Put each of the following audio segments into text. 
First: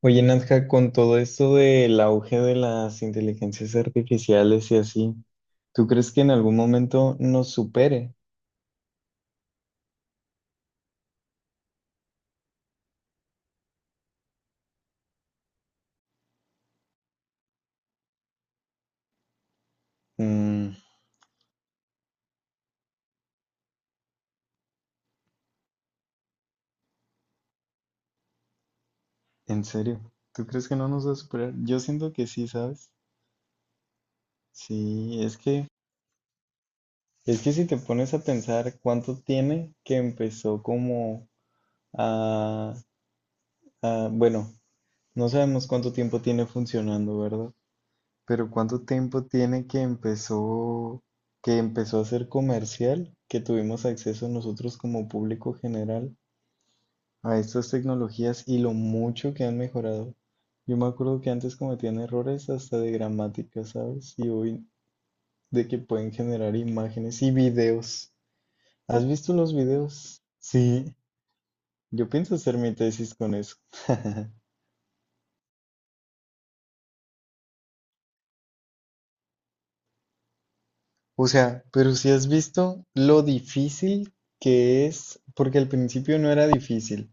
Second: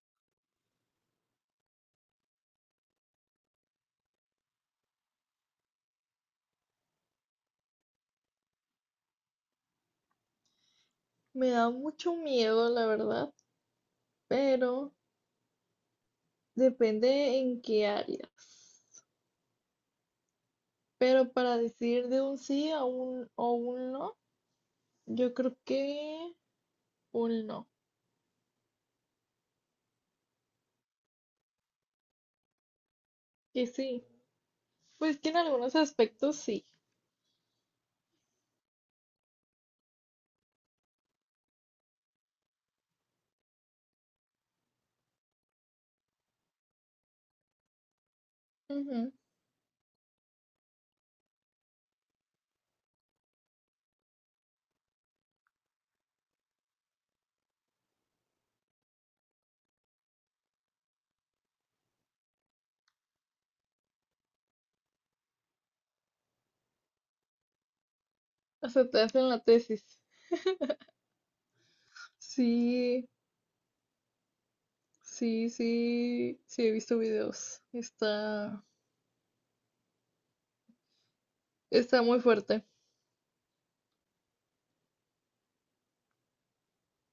Oye, Nadja, con todo esto del auge de las inteligencias artificiales y así, ¿tú crees que en algún momento nos supere? Me da mucho miedo, la verdad, pero depende en qué áreas. Mm, Pero para decir de un sí a un o un no, yo creo que un no. en serio, ¿tú crees que no nos va a superar? Yo siento que sí, ¿sabes? Que sí. Pues Sí, que es en que, algunos aspectos sí. es que si te pones a pensar cuánto tiene que empezó como a, bueno, no sabemos cuánto tiempo tiene funcionando, ¿verdad? Pero ¿cuánto Ujú. tiempo tiene que empezó a ser comercial, que tuvimos acceso nosotros como público general a estas tecnologías y lo mucho que han mejorado? Yo me acuerdo que antes cometían errores hasta de gramática, ¿sabes? Y hoy de que pueden generar imágenes y videos. O sea, te ¿Has hacen visto la los tesis. videos? Sí, yo pienso hacer mi Sí, tesis con eso. sí, sí, sí, he visto videos. O sea, pero Está si muy has fuerte. visto lo difícil que es, porque al principio no era difícil.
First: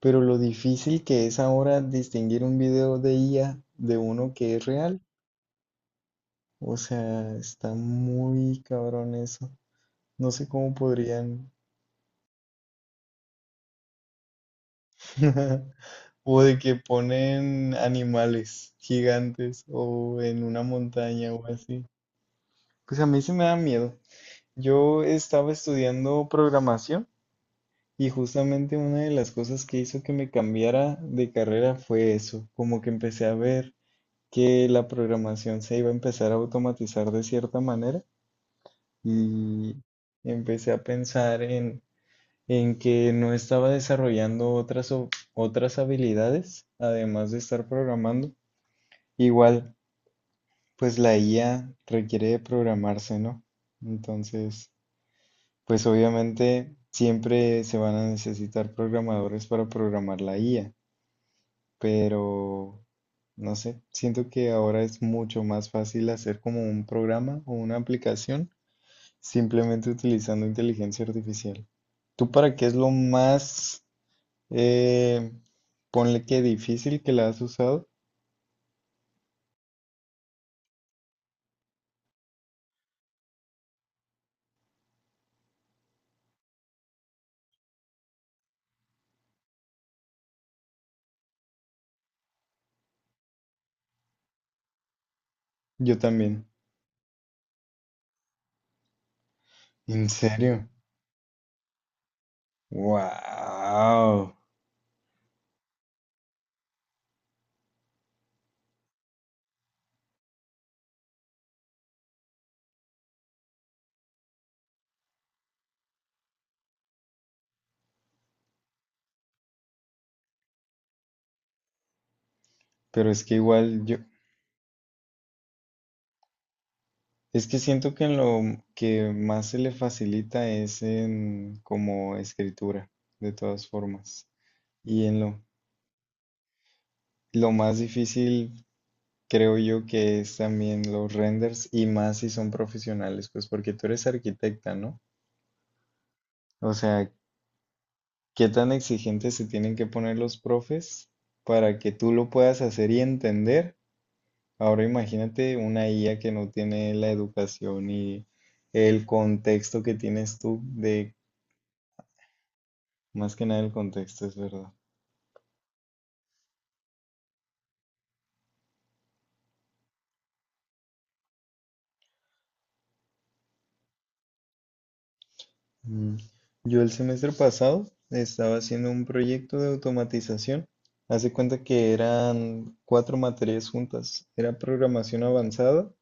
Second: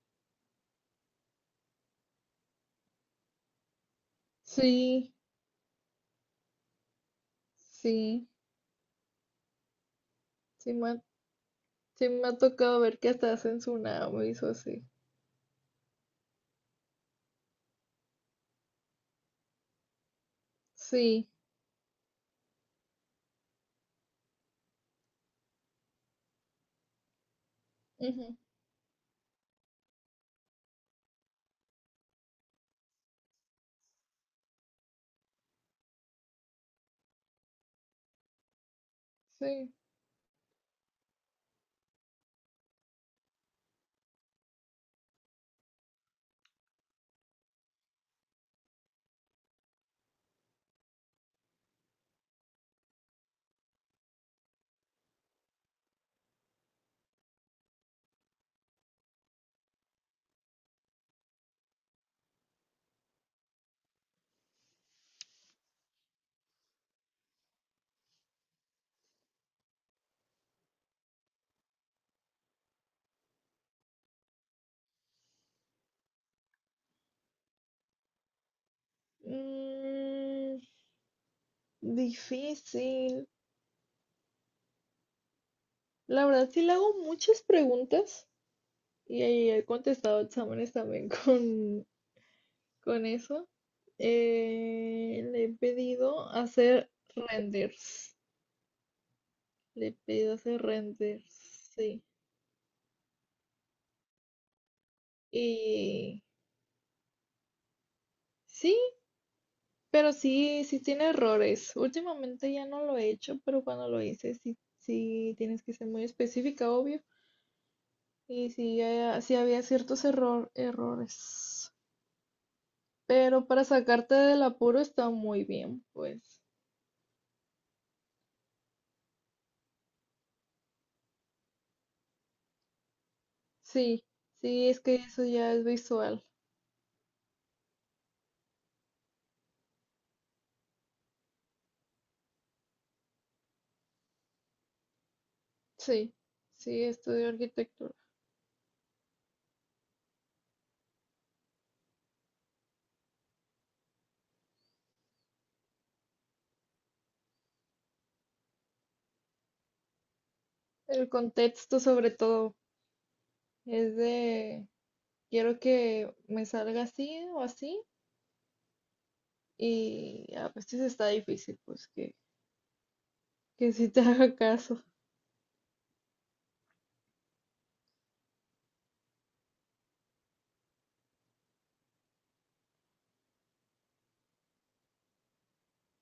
Pero lo difícil que es ahora distinguir un video de IA de uno que es real, Sí, o sea, está sí, muy cabrón eso. No sé cómo sí, podrían. sí me ha tocado ver que hasta hacen tsunamis o así. O de que ponen animales gigantes o en una Sí. montaña o así. Pues a mí se me da miedo. Yo estaba estudiando programación y justamente una de las cosas que hizo que me cambiara de carrera fue eso, como que empecé a ver que la programación se iba a empezar a automatizar de cierta manera Sí. y empecé a pensar en que no estaba desarrollando otras habilidades, además de estar programando. Igual, pues la IA requiere de programarse, ¿no? Entonces, pues obviamente siempre se van a necesitar programadores para programar la IA, pero no sé, siento que ahora es mucho más fácil hacer como un programa o una aplicación simplemente utilizando inteligencia artificial. ¿Tú para qué es lo más, eh, ponle que difícil que la has usado? Mm, difícil. La verdad, sí le hago muchas preguntas y ahí he contestado exámenes también con eso. Le he Yo pedido también. hacer renders. Le he ¿En pedido hacer serio? renders, sí. ¡Wow! Y sí, pero sí, tiene errores. Últimamente ya no lo he hecho, pero cuando lo hice, sí, tienes que ser muy específica, obvio. Y sí, sí había ciertos errores. Pero es que Pero para igual yo, sacarte del apuro está muy bien, pues. es que siento que en lo que más se le facilita es en como escritura, de todas Sí, formas. sí, es que Y en eso ya es visual. lo más difícil creo yo que es también los renders y más si son profesionales, pues porque tú eres arquitecta, ¿no? Sí, O sí, sea, estudio arquitectura. ¿qué tan exigentes se tienen que poner los profes para que tú lo puedas hacer y entender? Ahora imagínate una IA que no tiene la educación y el contexto que tienes tú El de, contexto sobre todo más que nada el es contexto, es de, verdad. quiero que me salga así o así. Y a veces está difícil, pues que sí te haga caso. Mm. Yo el semestre pasado estaba haciendo un proyecto de automatización. Hace cuenta que eran cuatro materias juntas. Era programación avanzada,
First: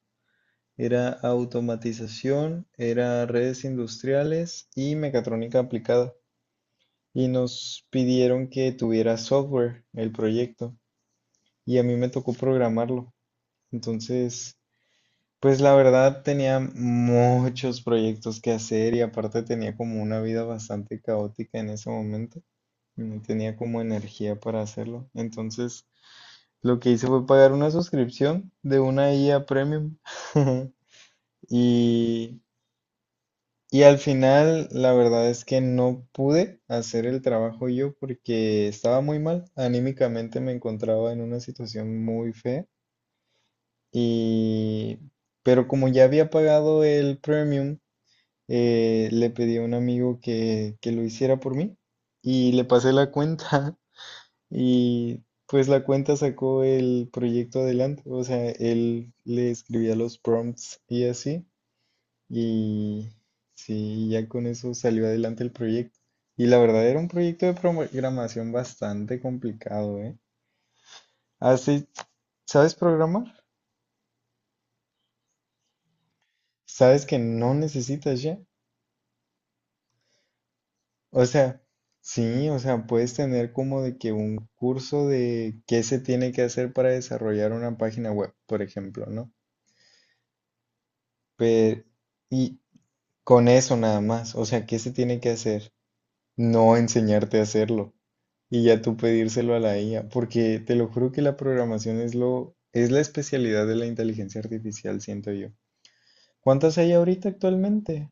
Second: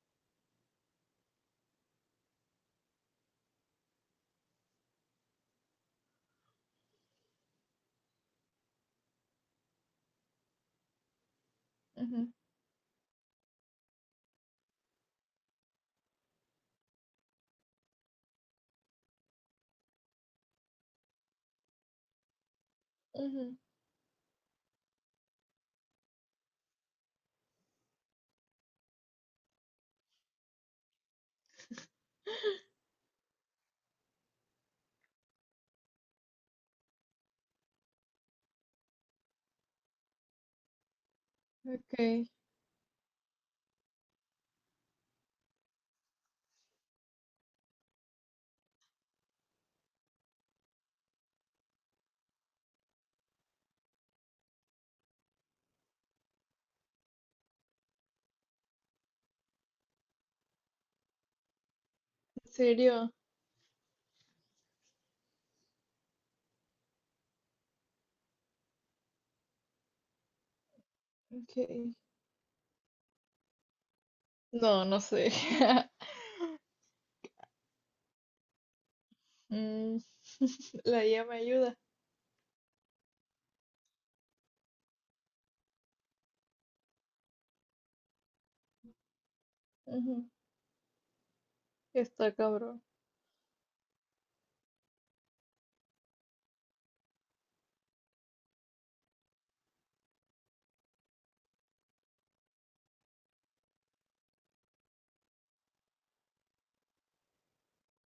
era automatización, era redes industriales y mecatrónica aplicada. Y nos pidieron que tuviera software el proyecto. Y a mí me tocó Ujú, programarlo. Entonces, pues la verdad tenía muchos proyectos que hacer y aparte tenía como una vida bastante caótica en ese momento. No tenía ujú. como energía para hacerlo. Entonces lo que hice fue pagar una suscripción de una IA Premium. Y, y al final la verdad es que no pude hacer el trabajo yo porque estaba muy mal. Anímicamente me encontraba en una Ok, situación ¿en muy fea. Y pero como ya había pagado el premium, le pedí a un amigo que lo hiciera por mí y le pasé la cuenta y pues la cuenta sacó el proyecto adelante, o sea, él le escribía los prompts y así y serio? sí, ya con eso salió adelante el proyecto. Y la verdad era un proyecto de programación bastante complicado, ¿eh? Ok. Así, ¿sabes programar? No, no sé. ¿Sabes que no necesitas ya? Mm, la O IA me sea, ayuda. sí, o sea, puedes tener como de que un curso de qué se tiene que hacer para desarrollar una página web, por ejemplo, ¿no? Ujú. Pero, Está y cabrón. con eso nada más, o sea, ¿qué se tiene que hacer? No enseñarte a hacerlo y ya tú pedírselo a la IA, porque te lo juro que la programación es lo, es la especialidad de la inteligencia artificial, siento yo. ¿Cuántas hay ahorita actualmente?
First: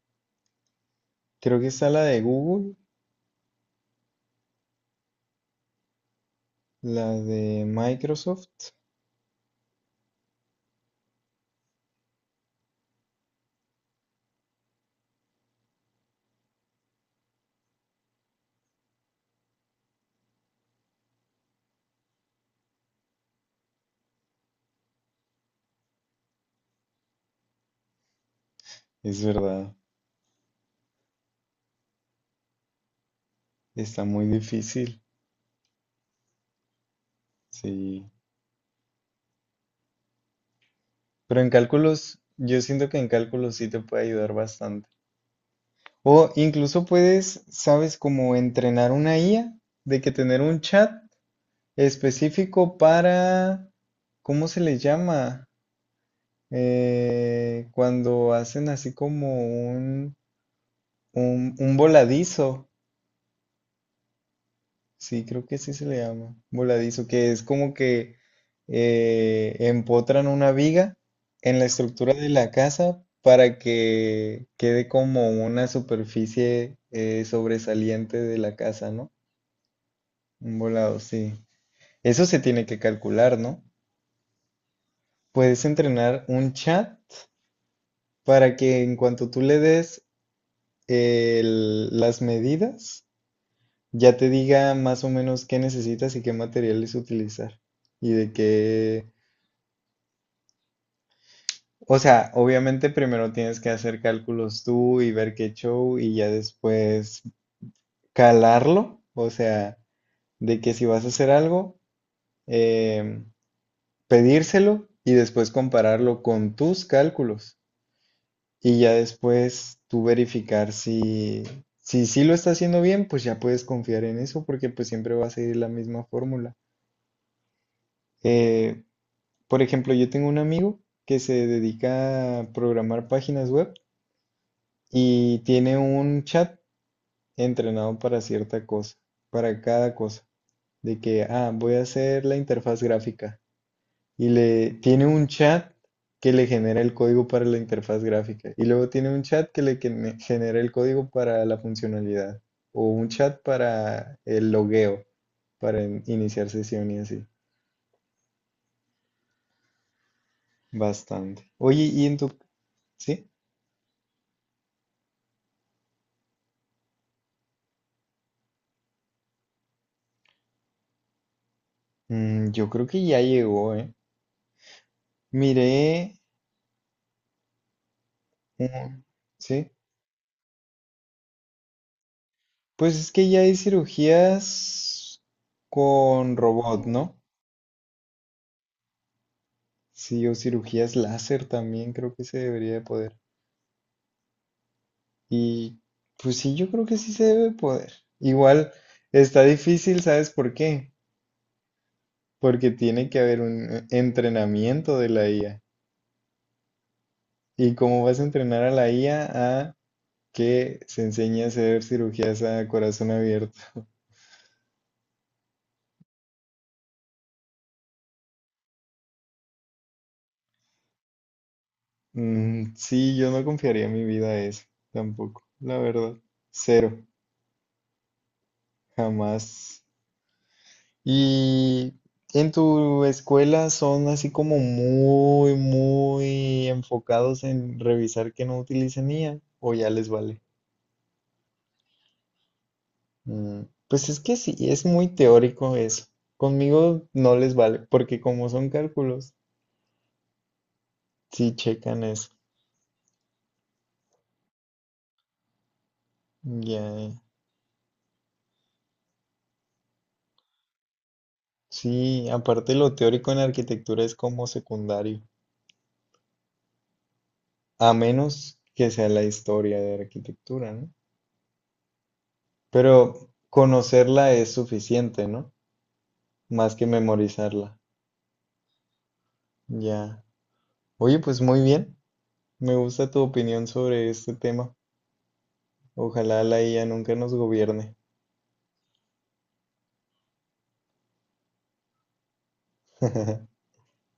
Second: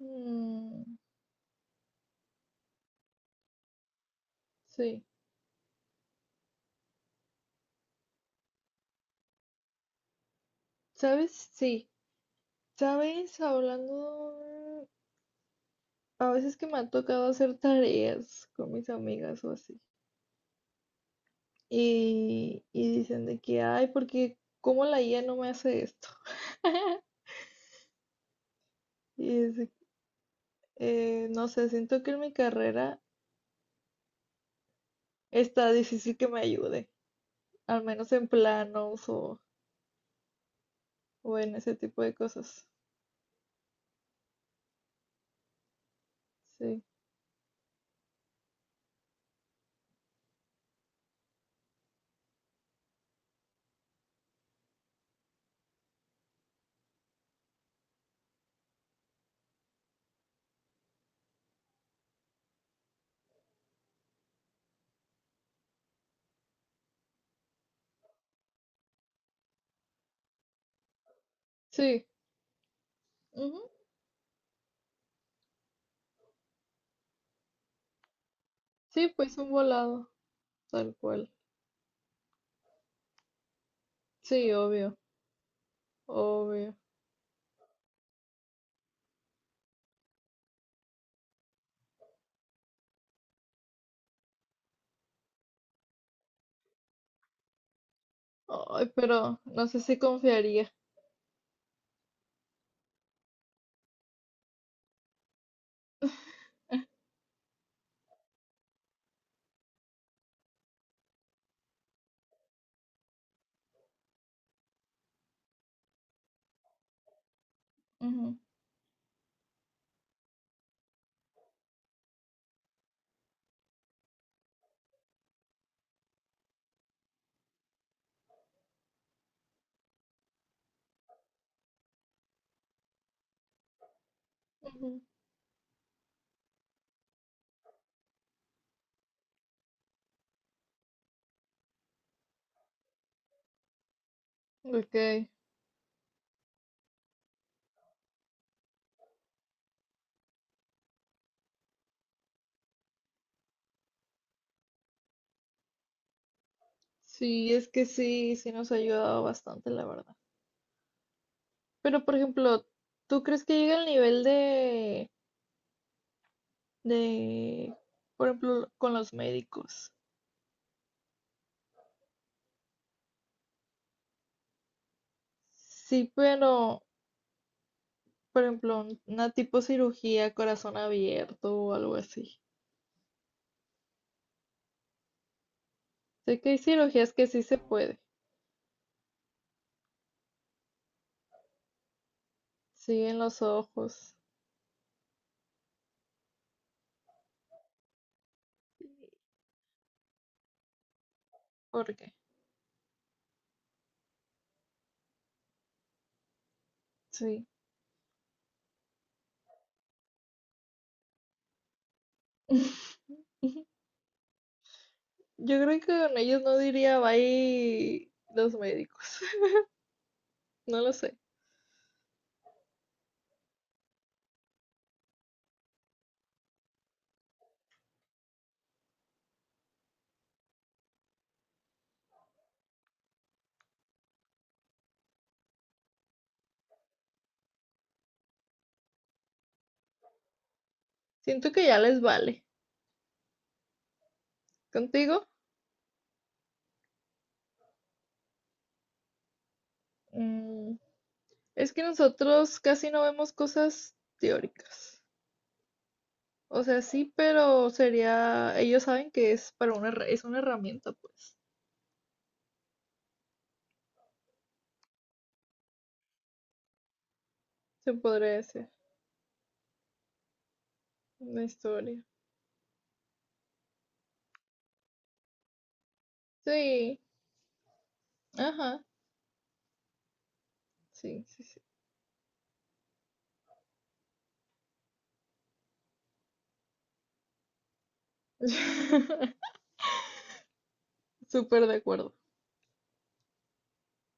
Mm, Creo que está la de Google, sí. la de Microsoft, ¿Sabes? Sí. ¿Sabes? Hablando, a veces que me ha tocado hacer tareas con mis amigas o así. Y dicen de que, ay, porque ¿cómo la IA no me hace esto? es Y es de- verdad. que no sé, siento que en mi carrera Está muy difícil, está difícil que me ayude, al sí. menos en o Pero en en ese tipo de cálculos, yo cosas. siento que en cálculos sí te puede ayudar bastante. O Sí. incluso puedes, sabes, como entrenar una IA, de que tener un chat específico para, ¿cómo se le llama? Cuando hacen así como un, un voladizo. Sí, creo que sí se le llama voladizo, que es como que empotran una viga en la Sí. estructura de la casa para que quede como una superficie sobresaliente de la casa, ¿no? Sí, pues un volado, Un tal volado, cual. sí. Eso se tiene que calcular, ¿no? Sí, obvio, Puedes entrenar un obvio. chat para que en cuanto tú le des las medidas, ya te diga más o menos qué necesitas y qué materiales utilizar y de Ay, qué. pero no sé si confiaría. O sea, obviamente primero tienes que hacer cálculos tú y ver qué show y ya después calarlo, o sea, de que si vas a hacer algo, em, pedírselo y después compararlo con tus cálculos Ujú, y ya después tú verificar si si sí lo está haciendo bien, pues ya puedes confiar en eso porque pues siempre va a seguir la misma fórmula. Eh, por ejemplo, yo tengo un amigo que se dedica a programar páginas web ujú. y tiene un chat entrenado para cierta cosa, para cada cosa, de que, ah, voy a hacer la interfaz gráfica y le tiene Ok. un chat que le genera el código para la interfaz gráfica y luego tiene un chat que le genera el código para la funcionalidad o un chat para el logueo, para iniciar sesión y así. Sí, es que sí, sí nos ha ayudado bastante, la verdad. Bastante. Oye, ¿y Pero, por en tu... ejemplo, ¿tú Sí? crees que llega al nivel de, por ejemplo, con los médicos? Mm, yo creo que ya llegó, ¿eh? Miré... Sí, pero, por ejemplo, un- un- una tipo ¿Sí? cirugía, corazón abierto o algo así. Pues es que ya hay cirugías con Sé que hay robot, cirugías ¿no? que sí se puede. Sí, o cirugías láser también creo que se debería de Sí, poder. en los ojos. Y pues sí, yo creo que sí se debe poder. Igual está difícil, ¿sabes por qué? ¿Por qué? Porque tiene que haber un entrenamiento de la IA. Sí. ¿Y cómo vas a entrenar a la IA a que se enseñe a hacer cirugías a corazón abierto? Yo creo que con ellos no diría bye los médicos. No lo sé. Sí, yo no confiaría mi vida a eso, tampoco, la verdad. Cero, jamás. Y en tu escuela son así como muy, muy enfocados en revisar que no utilicen IA o ya les vale. Siento que ya les vale. Mm, Pues es que sí, es muy ¿Contigo? teórico eso. Conmigo no les vale, porque como son cálculos, Mm, sí es que checan eso. nosotros casi no vemos cosas teóricas. O sea, Ya, sí, pero sería, ellos saben que es para una, es una herramienta, pues. sí, aparte lo teórico en arquitectura es como secundario, Se a podría menos decir, que sea la historia de arquitectura, ¿no? una historia. Pero conocerla es suficiente, ¿no? Más que Sí, memorizarla. ajá, Ya. Oye, sí, pues sí, sí. muy bien. Me gusta tu opinión sobre este tema. Ojalá la IA nunca nos gobierne. Súper de acuerdo.